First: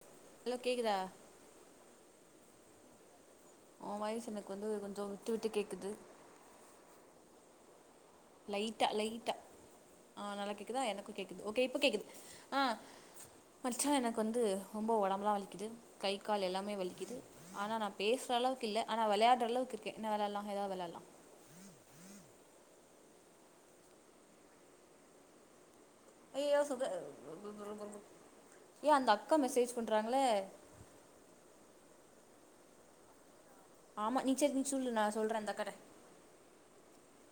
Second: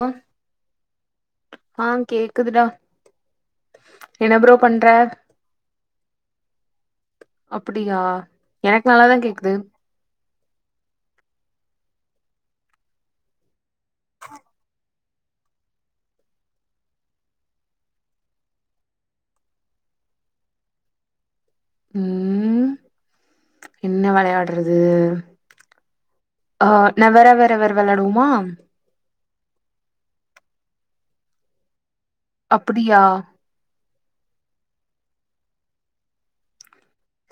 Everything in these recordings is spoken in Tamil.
ஆ ஹலோ கேக்குதா ஆ கேக்குதுடா ஒ வாய்ஸ் என்ன எனக்கு ப்ரோ வந்து பண்ற கொஞ்சோ விட்டு விட்டு கேக்குது அப்பிடியா லைட்டா எனக்கு நல்லாதா லைட்டா கேக்குது ஆ நல்லா கேக்குதா எனக்கு கேக்குது ஓகே இப்ப கேக்குது ஆ மச்சா எனக்கு வந்து ரொம்ப உடம்புலா வலிக்கிது கை கால் எல்லாமே வலிக்கிது ஆனா நா பேசற அளவுக்கு இல்ல ஆனா விளையாடுற அளவுக்கு இருக்கேன் என்ன விளாடலா ஏதாவது விளாடலா ம் என்ன விளையாடுறது ஐயயோ அ நவரவரவர் விளாடுவோமா ஏய் அந்த அக்கா மெசேஜ் பண்ணுறாங்களே அப்பிடியா ஆமா நீ சேரி நீ சொல்லு நா சொல்றே அந்த அக்காட்ட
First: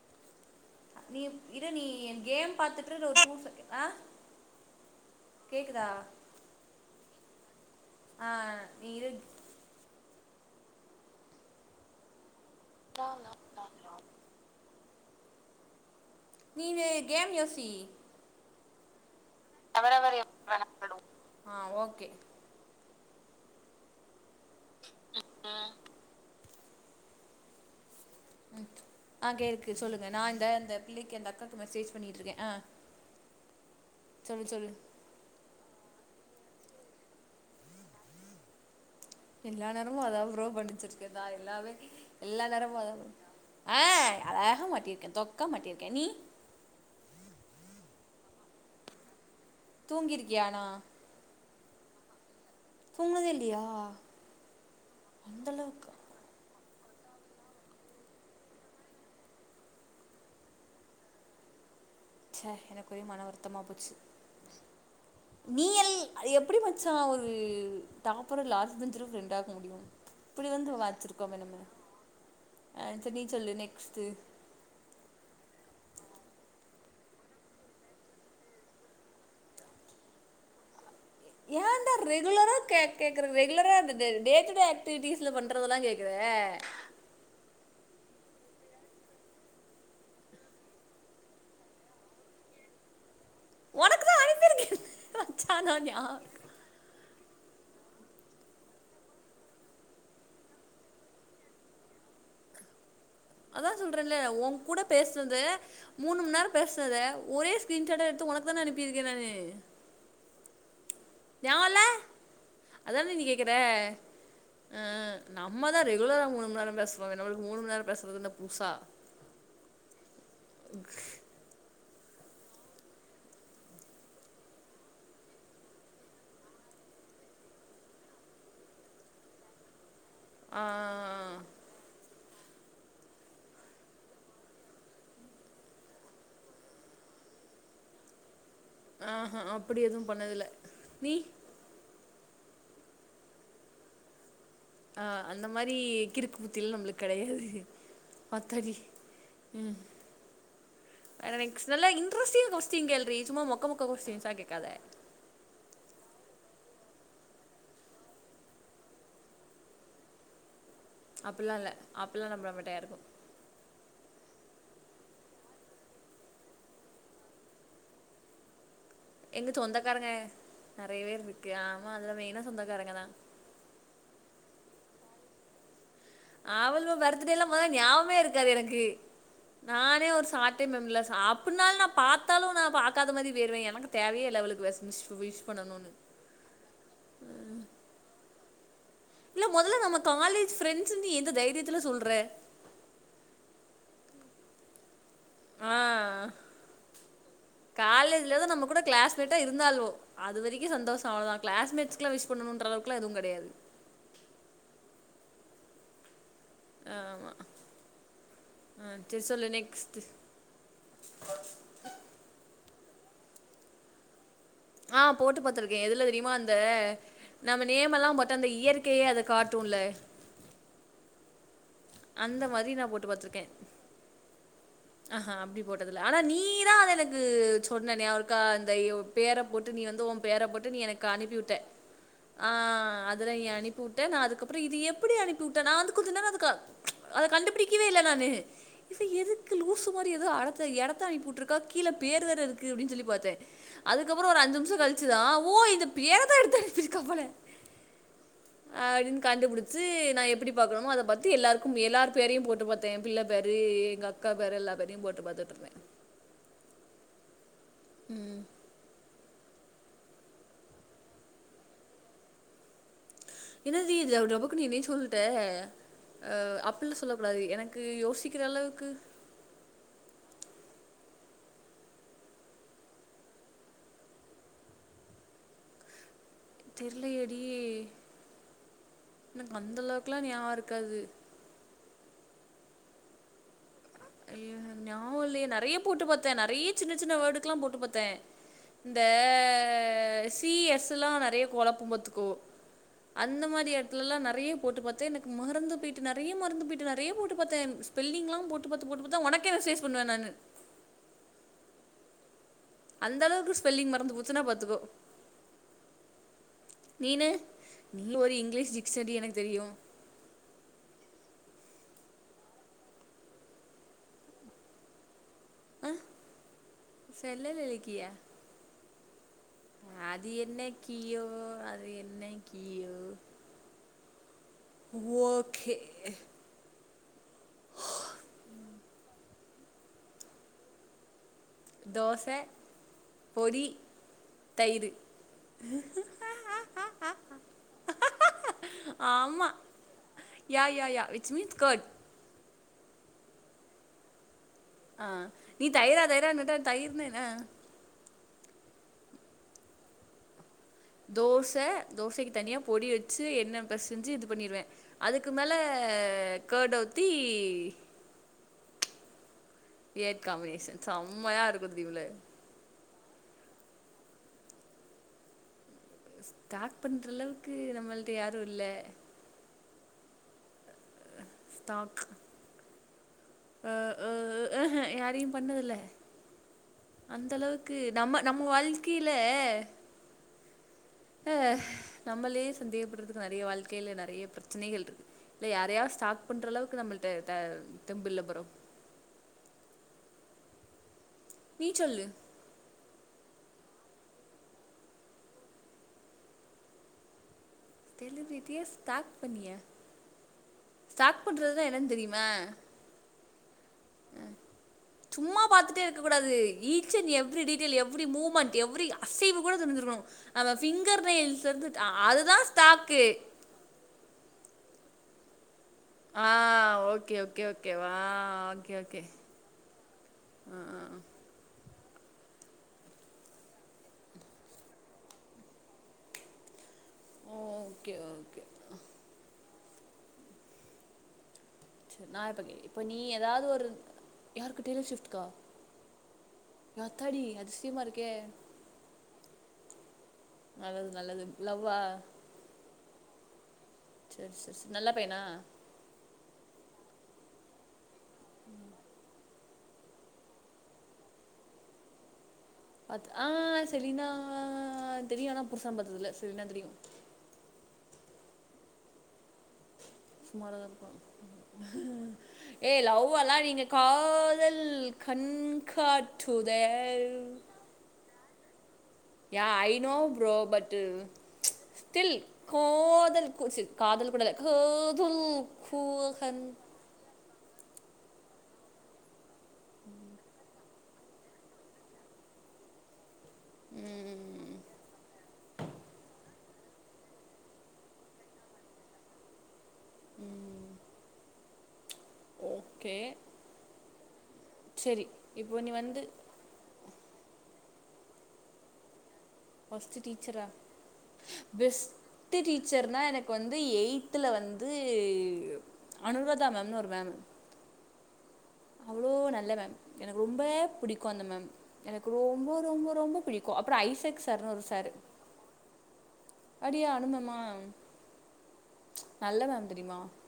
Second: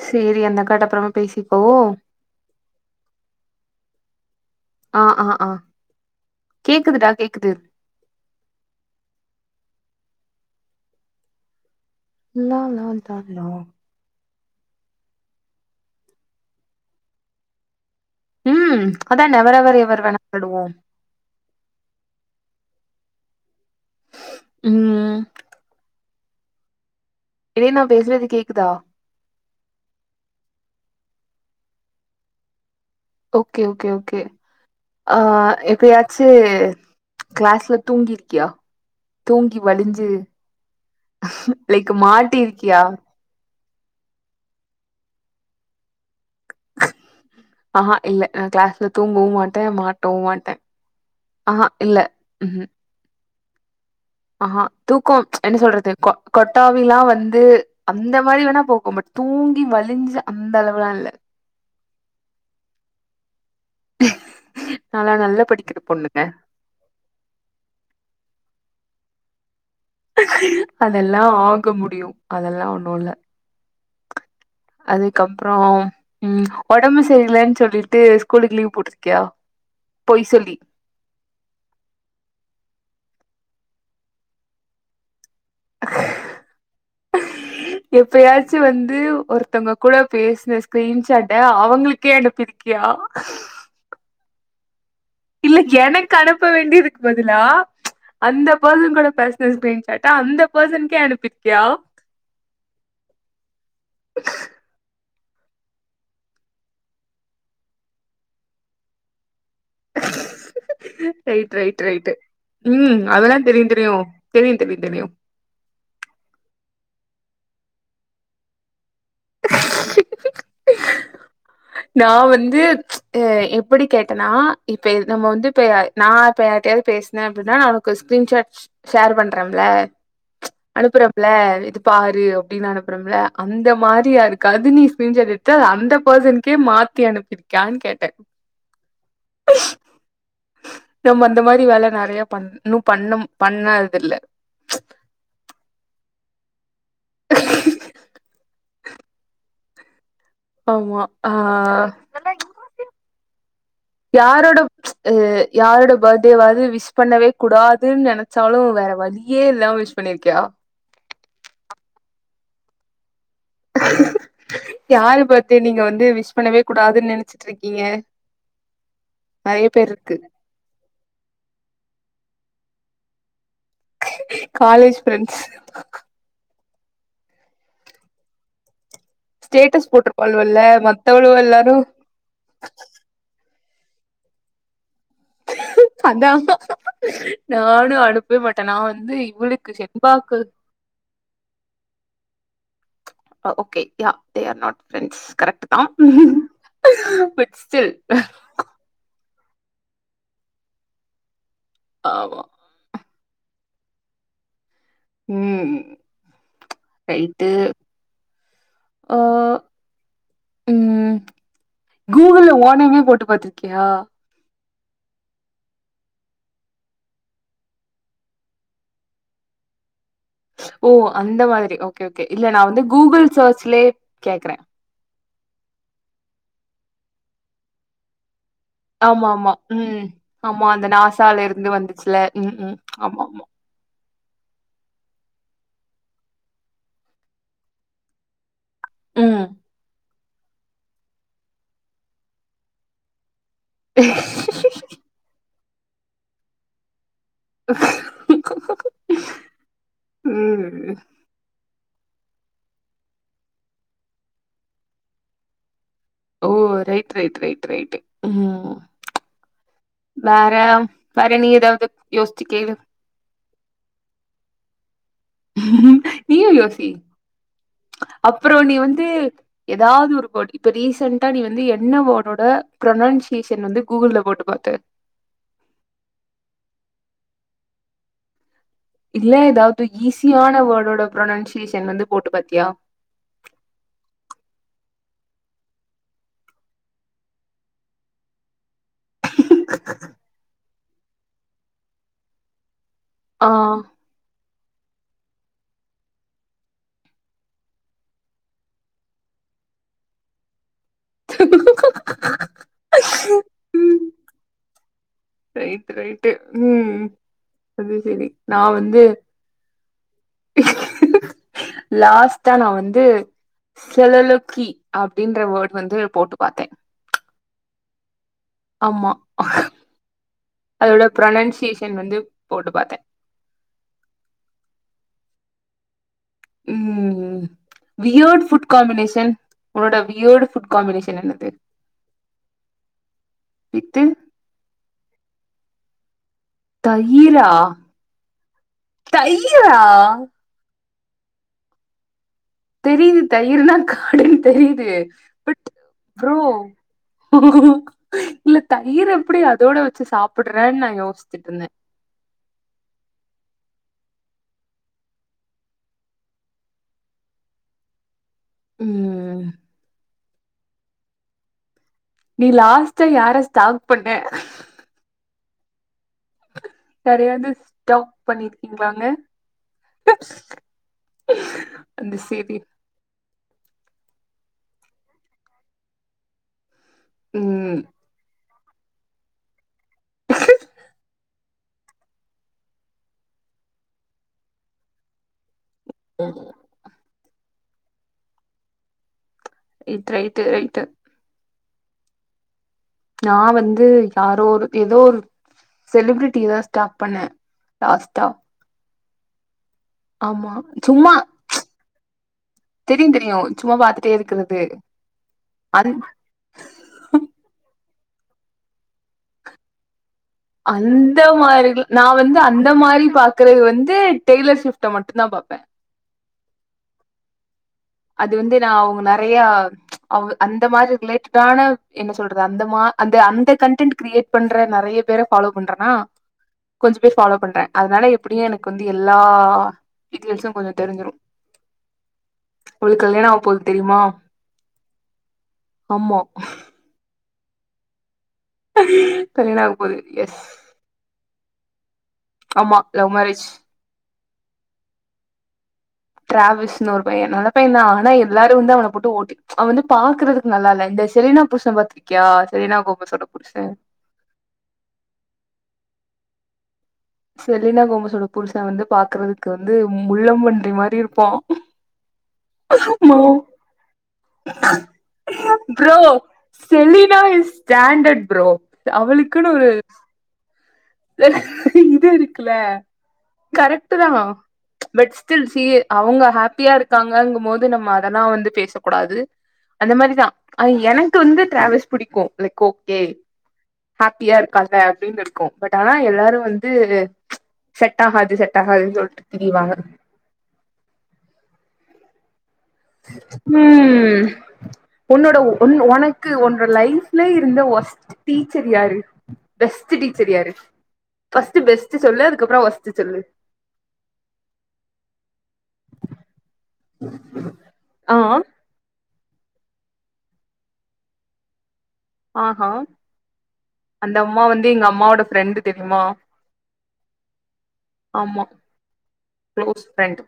சேரி அந்தக்காட்ட அப்றமா நீ பேசிப்போ இரு நீ என் கேம் பாத்துட்டுறு ஒரு டூ [unintelligible] ஆ ஆ ஆ கேக்குதா கேக்குதுடா கேக்குது ஆ நீ இரு இல்லாம [unintelligible] நீனு கேம் யோசி ம் அதா நெவரவர் எவர் அவரவர் எப்ப விளாடுவோ வேணாலும் ஆ ஓகே ம் [unintelligible] ஏய் நா பேசுறது ம் கேக்குதா ஆ கேக்கு சொல்லுங்க நா இந்த அந்த பிள்ளைக்கு அந்த அக்காக்கு மெசேஜ் பண்ணிட்டு இருக்கே அ ஓகே ஓகே ஓகே ஆ எப்பயாச்சு கிளாஸ்ல தூங்கிருக்கியா தூங்கி எல்லா நேரமு வலிஞ்சு அதா ப்ரோ படுச்சிருக்கேதா எல்லாவே லைக் எல்லா நேரமு மாட்டிருக்கியா அதா ஆ அழகா மாட்டிருக்கே தொக்கா மாட்டிருக்கே நீ ஆஹா இல்ல நா கிளாஸ்ல தூங்கவு மாட்டே மாட்டவு தூங்கிருக்கியா மாட்டே ஆனா ஆஹா இல்ல ம் தூங்னதே இல்லியா ஆஹா தூக்கோ என்ன சொல்றது கொ கொட்டாவிலா வந்து அந்த மாரி வேணா போக்கும் பட் தூங்கி வலிஞ்சு அந்த அளவுலா இல்ல ச எனக்கு ஒரே மன வருத்தமா போச்சு நான்லாம் நல்லா படிக்கிற நீயல் பொண்ணுங்க. அது எப் எப்டி மச்சா ஒரு டாப்பரு லாஸ்ட் பெஞ்சில ஃப்ரெண்ட் ஆக்க முடியு இப்டி வந்து அதெல்லாம் வாச்சிருக்கோமே நம்ம ஆக முடியும். அதெல்லாம் அ செரி நீ சொல்லு நெக்ஸ்ட்டு அதுக்கப்றோ ம் ஒடம்பு செரியிலன்னு சொல்லிட்டு ஸ்கூலுக்கு லீவ் போட்டிருக்கியா பொய் சொல்லி ஏன்ந்தா ரெகுலரா கேக் கேக்குறது ரெகுலரா இருந்துது நேத்து தா ஆக்டிட்டீஸ்ல பண்றதெல்லா கேக்குற எப்பயாச்சு வந்து ஒருத்தங்க கூட பேசின ஸ்கிரீன்ஷாட்ட அவங்களுக்கே அனுப்பி இருக்கியா உனக்கு தா அனுப்பிருக்கேன்ல இல்ல எனக்கு அனுப்ப வேண்டியதுக்கு பதிலா அந்த பர்சன் கூட பேசின ஸ்கிரீன்ஷாட்ட அந்த பர்சன்கே அனுப்பிருக்கியா அதா சொல்றேன்ல்ல ஊங் கூட பேசுனத மூணு மணி நேரோ பேசுனத ஒரே ஸ்கிரீன்ஷாட்டா எடுத்து உனக்கு தானே அனுப்பியிருக்கே நானு ரைட் ஞாபகோ இல்ல ரைட் ரைட்டு ம் அதான நீ அதெல்லா தெரியு தெரியு தெரியு தெரியு தெரியு நம்மதா ரெகுலரா மூணு மணி நேரோ பேசுவமே நமக்கு மூணு மணி நேரோ பேசுறது என்ன புதுசா நா வந்து எப்டி கேட்டேனா இப்ப நம்ம வந்து இப்ப நா இப்ப யார் கிட்டயாவது பேசுனே அப்டின்னா உனக்கு ஸ்க்ரீன்ஷாட் ஷேர் பண்றேன்ல ஆ அனுப்றப்பல இது பாரு அப்டின்னு அனுப்றோம்ல அந்த மாரி யாருக்காது நீ ஸ்க்ரீன் ஷாட் எடுத்து அத அந்த பர்சனுக்கே மாத்தி அனுப்பிருக்கான்னு கேட்ட ஆஹா அப்டி எதுவு பண்ணதில்ல நீ [unintelligible] வேல நெறய பண்ண இன்னு பண்ண பண்ணது இல்ல அ அந்த மாரி கிருக்கு புத்தி எல்லா நம்மளுக்கு கெடயாது ஆத்தாடி ம் ஆமா ஆ வேற நெக்ஸ் நல்லா இன்ட்ரெஸ்ட் கொஸ்டின் கேல்ரி சும்மா மொக்க மொக்க கொஸ்டின்சா யாரோட கேக்காத அ யாரோட பர்த்டேவாவது விஷ் பண்ணவே கூடாதுன்னு நெனச்சாலு வேற வழியே இல்லாம விஷ் பண்ணியிருக்கியா அப்டிலா இல்ல அப்டிலா நா பண்ண மாட்டே யாருக்கு யாரு பார்த்டே நீங்க வந்து விஷ் பண்ணவே கூடாதுன்னு நெனச்சிட்டு இருக்கீங்க எங்க சொந்தக்காரங்க நெறைய பேர் இருக்கு ஆமா அதுல மெயினா சொந்தக்காரங்க தா காலேஜ் ஃப்ரெண்ட்ஸ் அவளுக பர்த்டே எல்லா மெதல்ல ஞாபமே இருக்காது எனக்கு ஸ்டேட்டஸ் நானே ஒரு சார்ட் போட்ருப்பாளுவல்ல டைம் மெமரி லாஸ் மத்தவளுவ எல்லாரு அப்டின்னாலு நா பாத்தாலு நா பாக் காத மாரி போயிடுவே எனக்கு தேவையே இல்ல அவளுக்கு மிஷ் விஷ் பண்ணணுனு அதா நானு அனுப் அனுப்பவே மாட்டே நா வந்து இல்ல இவளுக்கு மொதல்ல நம்ம செண்பாக்கு காலேஜ் ஃப்ரெண்ட்ஸுன்னு நீ எந்த தைரியத்துல சொல்ற okay they are not friends a but still காலேஜ்ல ஆவது நம்ம கூட கிளாஸ் மெட்டா இருந்தாலுகோ அது வரைக்கு சந்தோசோ அவ்ளோதா கிளாஸ்மெட்ஸ்கலா விஷ் ஆமா பண்ணனுன்ற அளவுக்கு எல்லா எது கெடையாது ம் அ ஆமா ரைட்டு அ செரி சொல்லு நெக்ஸ்ட்டு ம் கூகுள்ல ஓனேமே போட்டு பாத்திருக்கியா அ போட்டு பாத்துருக்கே அ எதுல தெரியுமா அந்த நம்ம நேம் எல்லா போட்ட அந்த இயற்கையே அது காட்டுல்ல ஓ அந்த மாரி ஓகே ஓகே அந்த இல்ல நா மாதிரி வந்து நான் போட்டு கூகுள் பாத்துருக்கேன் சர்ச்லையே கேக்குற ஆஹா அப்டி போட்டதில்ல ஆனா நீதா அத எனக்கு சொன்ன நியாவகோ இருக்கா அந்த ஆமா பேர ஆமா போட்டு நீ வந்து ம் உன் பேர ஆமா போட்டு நீ அந்த எனக்கு நாசால அனுப்பிவிட்ட இருந்து வந்துச்சுல அ ம் ம் ஆமா அதுல ஆமா நீ அனுப் போட்டே நா அதுக்கப்றோ இத எப்டி அனுப்பி உட்ட நா அதுக் கொஞ்ச நேரோ அதுக்க அத கண்டுபிடிக்கவே இல்ல நானு இப்ப ம் எதுக்கு லூசுமா ரி எதோ அடத்த எடத்த அனுப்பி உட்ருக்கா கீழ பேரு வேற இருக்கு அப்டின் சொல்லி பாத்தே அதுக்கப்றோ ஒரு அஞ்சு நிம்ஷோ கழிச்சி ச்சி தா ஓ இத பேரதா எடுத்து அனுப்பிருக்கா போல அப்டின் கண்டுபுடிச்சு நா எப்டி பாக்குனுமோ ம். அத பாத்து எல்லாருக்கு அவுங் எல்லார் பேரையு போட்டு பாத்தே ஏன் பிள்ள பேரு எங்கக்கா பேரு எல்லா பேரையு போட்டு பாத்துட்ருந்தே ஓ ரைட் ரைட் ரைட் ரைட்டு ம் வேற வேற நீ எதாது யோசிச்சு கேளு என்னது இது டபுக்குனு என்னைய சொல்லிட்ட அ நீயும் யோசி. அப்புல்ல சொல்லக்கூடாது எனக்கு யோசிக்கிற அளவுக்கு எதாவது ஒரு வேர்டு இப்ப ரீசன்ட்டா நீ வந்து என்ன வேடோட ப்ரனன்சிஷன் வந்து கூகுல்ல போட்டு பாத்த தெர்லயே டி இல்ல எதாது ஞாபகம் ஈஸியான இருக்காது வேர்டோட புரொனன்சேஷன் வந்து போட்டு பாத்தியா அய்யோ எனக் ஞாவோ இல்லயே நறைய போட்டு பாத்தே நறைய சின்ன சின்ன வேர்டுக்குலா போட்டு பாத்தே இந்த சி எஸ்சுல்லா நெறைய கொழப்பு பாத்துக்கோ அந்த ஆ. மரி எடத்துலலா நறைய போட்டு பாத் எனக்கு மறந்து பேட்டு நறைய மறந்து பேட்டு நறைய போட்டு பாத்தே ஸ்பெல்லிங்லா போட்டு போட்டு பாத் போட் பாத்து தா ஒனக்கே மெசேஸ் பண்ணுவ நானு [inaudible] அந்தளவுக்கு ஸ்பெல்லிங் ம். மறந்து போச்சுன்னா பாத்துக்கோ ரைட் ரைட்டு ம் நீனு அது நீ சரி ஒரு நா இங்கிலீஷ் வந்து டிக்ஷனரி எனக்கு தெரியு [inaudible] லாஸ்ட் தா நா வந்து செலலோக்கி அப்டின்ற வேர்ட் வந்து போட்டு பாத்தே செல்லலலிக்கியா ஆமா. அது என்ன அதோட கீயோ அது ப்ரொனன்சியேஷன் வந்து என்ன போட்டு பாத்தேன். கீயோ ஓகே ம் வியோட் ஃபுட் காமினேஷன் உன்னோட வியர்டு ஃபுட் காம்பினேஷன் என்னது தோச பொடி வித்து தயிரு தயிரா ஆமா தயிரா yeah yeah yeah which means curd தெரியுது தயிருனா கார்டுன்னு தெரியுது ஆ [inaudible] பட் நீ தயிரா ப்ரோ தயிரான்னுட்ட தயிர்னா என்ன இல்ல தயிர் எப்டி அதோட வச்சு சாப்புர்றன்ன தோச தோசைக்கு தனியா பொடி வச்சு எண்ணெ பேசெஞ்சு இது பண்ணிருவே அதுக்கு மேல கெர்ட் ஊத்தி ம் கிரேட் காமினேஷன் செம்மையா இருக்கு தெரிம்ல நீ லாஸ்டா யார ஸ்டாக் பண்ண ஸ்டாக் பண்ற யாரயாது அளவுக்கு ஸ்டம் நம்மள்ட்ட யாரு இல்ல பண்ணிருக்கிங்ளாங்க ஸ்டாக் அந்த [unintelligible] அ அ அ ஹ யாரையு பண்ணதுல்ல அந்தளவுக்கு ம் நம்ம நம் வாழ்க்கைல ல நம்மளே சந்தேகப்பட்றதுக்கு நறைய வாழ்க்கைல நறைய பிரச்சனைகள்ருக்கு இல யாரையா சாட்க் பண்றளவுக்கு நம்மள்ட த தெம்புல்ல ப்ரோ ரைட் ரைட்டு ரைட்டு நீ சொல்லு நா வந்து யாரோரு எதோ ஒரு செலிபிரிட்டி தா ஸ்டாக் பண்ணே லாஸ்ட்டா செலிபிரிட்டியை ஸ்டாக் பண்ணிய ஆமா சும்மா என்னன்னு தெரியுமா தெரியு தெரியு சும்மா பாத்துட்டே இருக்கிறது சும்மா பாத்துட்டே அந் இருக்கக் கூடாது each and every detail every moment every அசைவு கூட தெரிசிருக்கணு நம் பிங்கர் அந்த நெயில்ஸ் இருந்து அதுதா ஸ்டாக்கு இருக்கறது வந்து டெய்லர்ஷிப்ட மட்டு தா பாப்பே ஆ ஓகே க் ஓகே ஓகேவா அது வந்து நா ஓகே அவங்க ஓகே நெறைய அவ் ஆ அந்த மாரி ஆ ரிலேட் தான என்ன சொல்றது அந்த அந்த அந்த கண்டடென்ட் கிரியேட் பண்ற நெறைய பேர பாலோ பண்றனா கொஞ்ச பேர் ஃபாலோ பண்ற ஓகே அதனால ஓகே எப்டியு எனக்கு வந்து எல்லா டீடெயில்ஸு கொஞ்ச தெரிஞ்சுரும் சேரி நா இப்ப கேக் இப்ப நீ ஆக ஏதாவது போது ஒரு தெரியுமா யாருக்கு டெய்லர் ஷிப்ட்க்க ஆமா ஆத்தாடி அதுசியமா இருக்கே கல்யாணாக போது எஸ் நல்லது நல்லது லவ்வா ஆமா லவ் மேரேஜ் சேரி சேரி சேரி நல்லா பையனா டிராவல்ஸ்ன்னு ஒரு பைய நல்ல பைய தா ஆனா எல்லாரு வந்து அவன போட்டு ஓட்டி அவ வந்து பாக்குறதுக்கு நல்லா இல்ல இந்த செலீனா புருஷ பாத்திருக்கியா செலீனா பார்த்து கோமேஸ்யோட புருஷ ஆ தெரியு ஆன புருசான பாத்ததுல செலீனா தெரியு செலீனா கோமசோட புருச வந்து பாக்குறதுக்கு வந்து முள்ளம் பண்றி மாரி இருப்ப உம் ஏ லவ்வாலா நீனு காதல் கண் காட்டுதே பிராண்டெட் ப்ரோ யா அவளுக்குன்னு ஒரு ஐ நோ ப்ரோ பட் இது ஸ்டில் இருக்குல்ல காதல் [unintelligible] காதல் கூடயில்ல காதல் சீ அவங்க கூகன் ஹாப்பியா இருக்காங்கங்கும் போது நம்ம அதெல்லா வந்து பேசக்கூடாது அந்த மாரிதா ஐ எனக்கு வந்து டிராவல்ஸ் பிடிக்கு லைக் ஓகே ஹாப்பியா இருக்கால அப்டின்னு இருக்கு பட் ஆனா எல் லாரு வந்து செட் ஆகாது செட் ஆகாதுன்னு சொல்லிட்டு திரிவாங்க உம் ஓகே ம் சரி உன்னோட இப்போ நீ உன் வந்து உனக்கு கு ஒன்ற லைஃப்ல இருந்த ஒஸ்ட் டீச்சர் யாரு பெஸ்ட் ஃபஸ்ட்டு டீச்சர் டீச்சரா யாரு ஃபஸ்ட் பெஸ்ட்ட் சொல்லு அதுக்கப்புற வொஸ்ட் சொல்லு அது எய்த்துல வந்து அனுராதா மேம்னு ஒரு மேம் ஆ அவ்வளோ நல்ல மேம் எனக்கு ரொம்ப பிடிக்கு அந்த மேம் எனக்கு ரொம்ப ஆஹா ரொம்ப ரொம்ப பிடிக்கு அப்புற அந்த ஐசக் அம்மா சாருன்னு ஒரு வந்து எங்க சாரு அம்மாவோட ஃப்ரெண்டு தெரியுமா அப்டியே அனு மேம்மா ஆமா நல்ல மேம் க்ளோஸ் தெரியுமா ஃப்ரெண்ட்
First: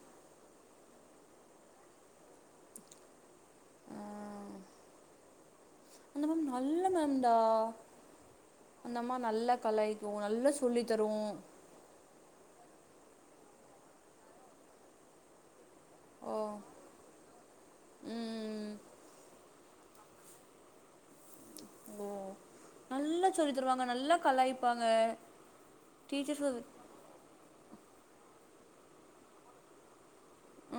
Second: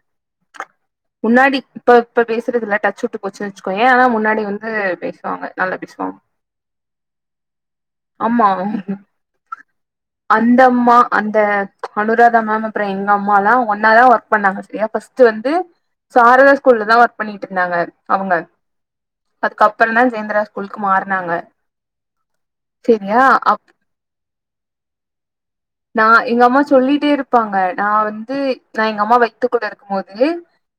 முன்னாடி இப்ப இப்ப பேசுறதுல்ல டச் விட்டு போச்சுன்னு வச்சுகயே ஆனா முன்னாடி ஆஹ் வந்து பேசுவாங்க நல்லா பேசுவாங்க அந்த மேம் நல்ல மேம்டா ஆமா அந்தம்மா நல்லா கலாய்க்கு நல்லா சொல்லி அந்தம்மா தரு அந்த அனுராதா மேம் அப்புற எங்க அம்மா எல்லா ஒன்னா தா ஒர்க் பண்ணாங்க சேரியா ஃபர்ஸ்ட் வந்து ஓ சாரதா ஸ்கூல்ல தா ஒர்க் பண்ணிட்டு இருந்தாங்க அவங்க ம் அதுக்கப்புற தா ஜேந்திரா ஸ்கூலுக்கு மாறுனாங்க ஓ சரியா நல்லா சொல்லி அப் தருவாங்க நல்லா கலாய்பாங்க நா எங்க அம்மா சொல்லிட்டே இருப்பாங்க நா வந்து நா எங்க அம்மா வை த்துக்குள்ள இருக்கும்போதே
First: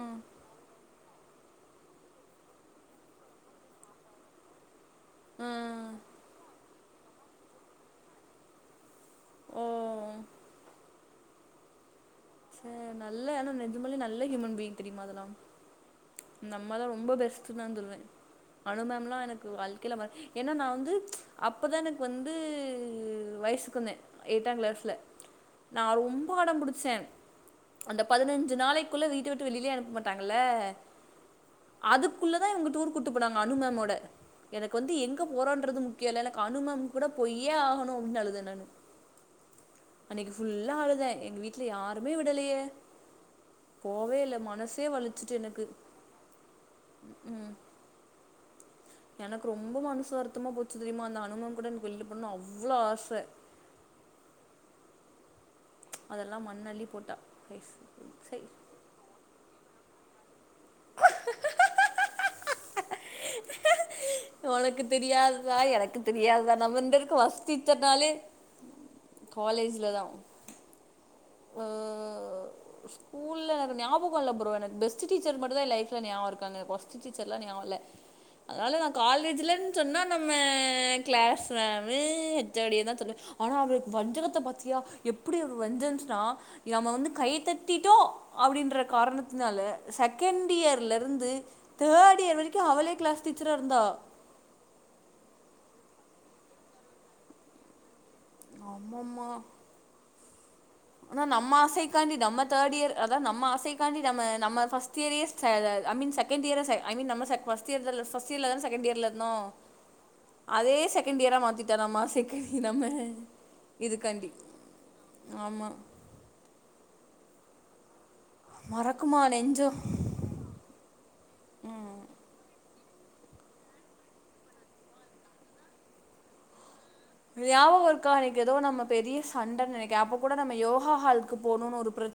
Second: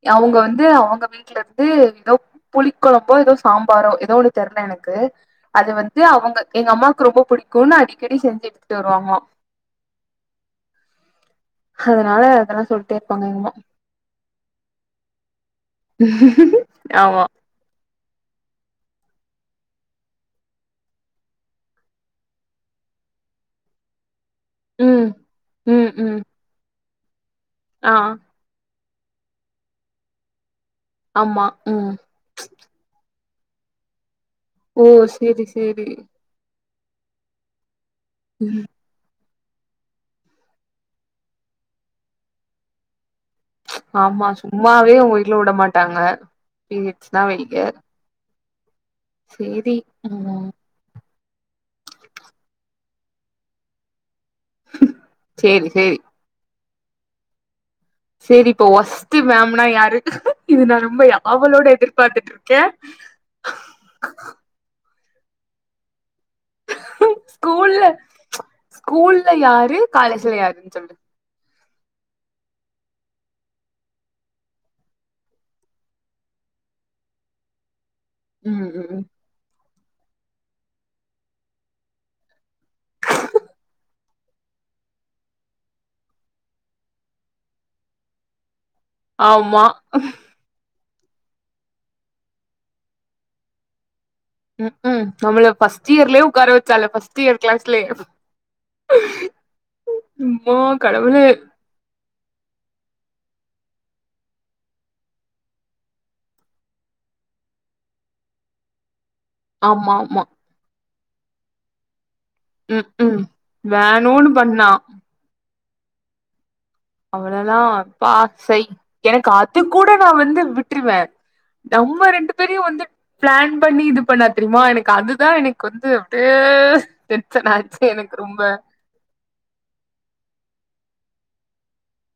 ம் அவங்க வந்து அவங்க வீட்டுல இருந்து [unintelligible] ஏதோ புளி குழம்போ ஏதோ சாம்பாரோ ஏதோ ஒண்ணு தெர்ல எனக்கு அது ம் வந்து அவங்க எங்க அம்மாவுக்கு ரொம்ப புடிக்குன்னு அடிக்கடி செஞ்சு எடுத்துட்டு வருவாங்களா ஓ அதுனால அ நல்லா ஆன நெஜமலே நல்ல ஹூமன் பீயிங் தெரியுமா அதெல்லாம் நம்மதா ரொம்ப ஆமா பெஸ்ட் ன்னு வந்துருவே அனு மேம்லா எனக்கு வாழ்கைல மறக் ஏன்னா நா வந்து அப்பதா எனக்கு வந்து வயசுக்கு வந்தே எட்டாம் கிளாஸ்ல ம் நா ம், ம். ரொம்ப அடோ புடிச்சே ஆ, அந்த பதினஞ்சு நாளைக்குள்ள வீட்ட விட்டு வெளியிலயே அனுப்ப மாட்டாங்கல்ல ஆமா ம் குள்ளதா இவங்க டூர் கூட்டு போனாங்க அனும்மோட எனக்கு ஓ! வந்து எங்க சரி, போறோன்றது சரி. முக்கியல்லல்ல அனு மேம் கூட பொய்யே ஆகணு அப்டின்னு அழுதே ம். நானு அன்னைக்கி ஃபுல்லா ஆழுதே எங்க வீட்ல யாருமே விடலையே போவே ஆமா இல்லை மனசே சும்மாவே உங்க வீட்ல வலிச்சிட்டு விட எனக்கு மாட்டாங்க பீரியட்ஸ் தா வெளிய எனக்கு ரொம்ப மனுசு ம். வருத்தமா போச்சு தெரியுமா அந்த அனு மேம் கூட எனக்கு வெள்ல போணு அவ்ளோ ஆச சேரி சேரி அதெல்லா மண்னள்ளி போட்டா ப்ரைஸ் சேரி இப்போ ஒஸ்தி மேம்னா யாரு இது நா ரொம்ப ஆவலோட எதிர்பாத்துட்டுருக்கே உனக்கு தெரியாததா எனக்கு தெரியாத நம்ம ரெண்டு பெருக்கு ஒஸ்தி ஸ்கூல்ல டீச்சர்னாலே காலேஜ்ல தா ல்லையாருன் சொல்லு ஓ ஸ்கூல்ல எனக்கு ஞாபகோல்ல ப்ரோ எனக் பெஸ்ட்டு டீச்சர் மட்டு தா ஏ லைஃப்ல நியாவோருக்கு வோஸ்ட்டு டீச்சர்லா நியாவோல்ல ம், அதனால நா ம். காலேஜ்லன் சொன்னா நம்ம கிளாஸு மேமு ஹெச் ஓ டிய தா சொல்லுவே ஆனா அவருக்கு வஞ்சகத்த பாத்தியா எப்டி ஒரு வஞ்சன்ஸ் னா நம்ம வந்து கைத்தட்டிட்டோ அப்டின்ற காரணத்தினால ஆமா. செகண்டியர் லருந்து தேர்டியர் வரைக்கு அவளே கிளாஸ் டீச்சரா இருந்தா ம்ஹும் நம்மள ஃபஸ்டியர்லே உட்கார வச்சாளே ஃபஸ்டியர் கிளாஸ்லே ஆமம்மா [unintelligible] ஆனா நம்ம ஆசைக் க்காண்டி நம்ம தேர்டியர் அதாவது நம்மசைகாண்டி நம்ம நம்ம ஃபஸ்டியரையே செர அம்மீன்சார் செகண்டியர் ஐ மீன் நம்ம செக் ஃபஸ்டியர்ல தா ஃபஸ்டியர் செகண்டியர்ல இருந்தோ ஆமா ஆமா அதே செகண்டியரா மாத்திட்டாம்மா செகண்டியர் ம், நம்ம ம். இதுக்காண்டி வேணுன்னு பண்ணா. ஆமா அவ்ளோல்லா பா சைய் மறக்குமா எனக்கு அது நெஞ்சோ கூட நா வந்து விட்டுருவே நம்ம ரெண்டு பேரையு வந்து பிளான் பண்ணி இது பண்ணா தெரியுமா எனக்கு அதுதா எனக்கு வந்து அப்டே ஞாபகருக்கா எனக்கு ஏதோ நம்ம பெரிய சண்ட நெனைக்கிறே அப்ப கூட நம்ம யோகா ஹாலுக்கு போணுன்னு ஒரு பிரச்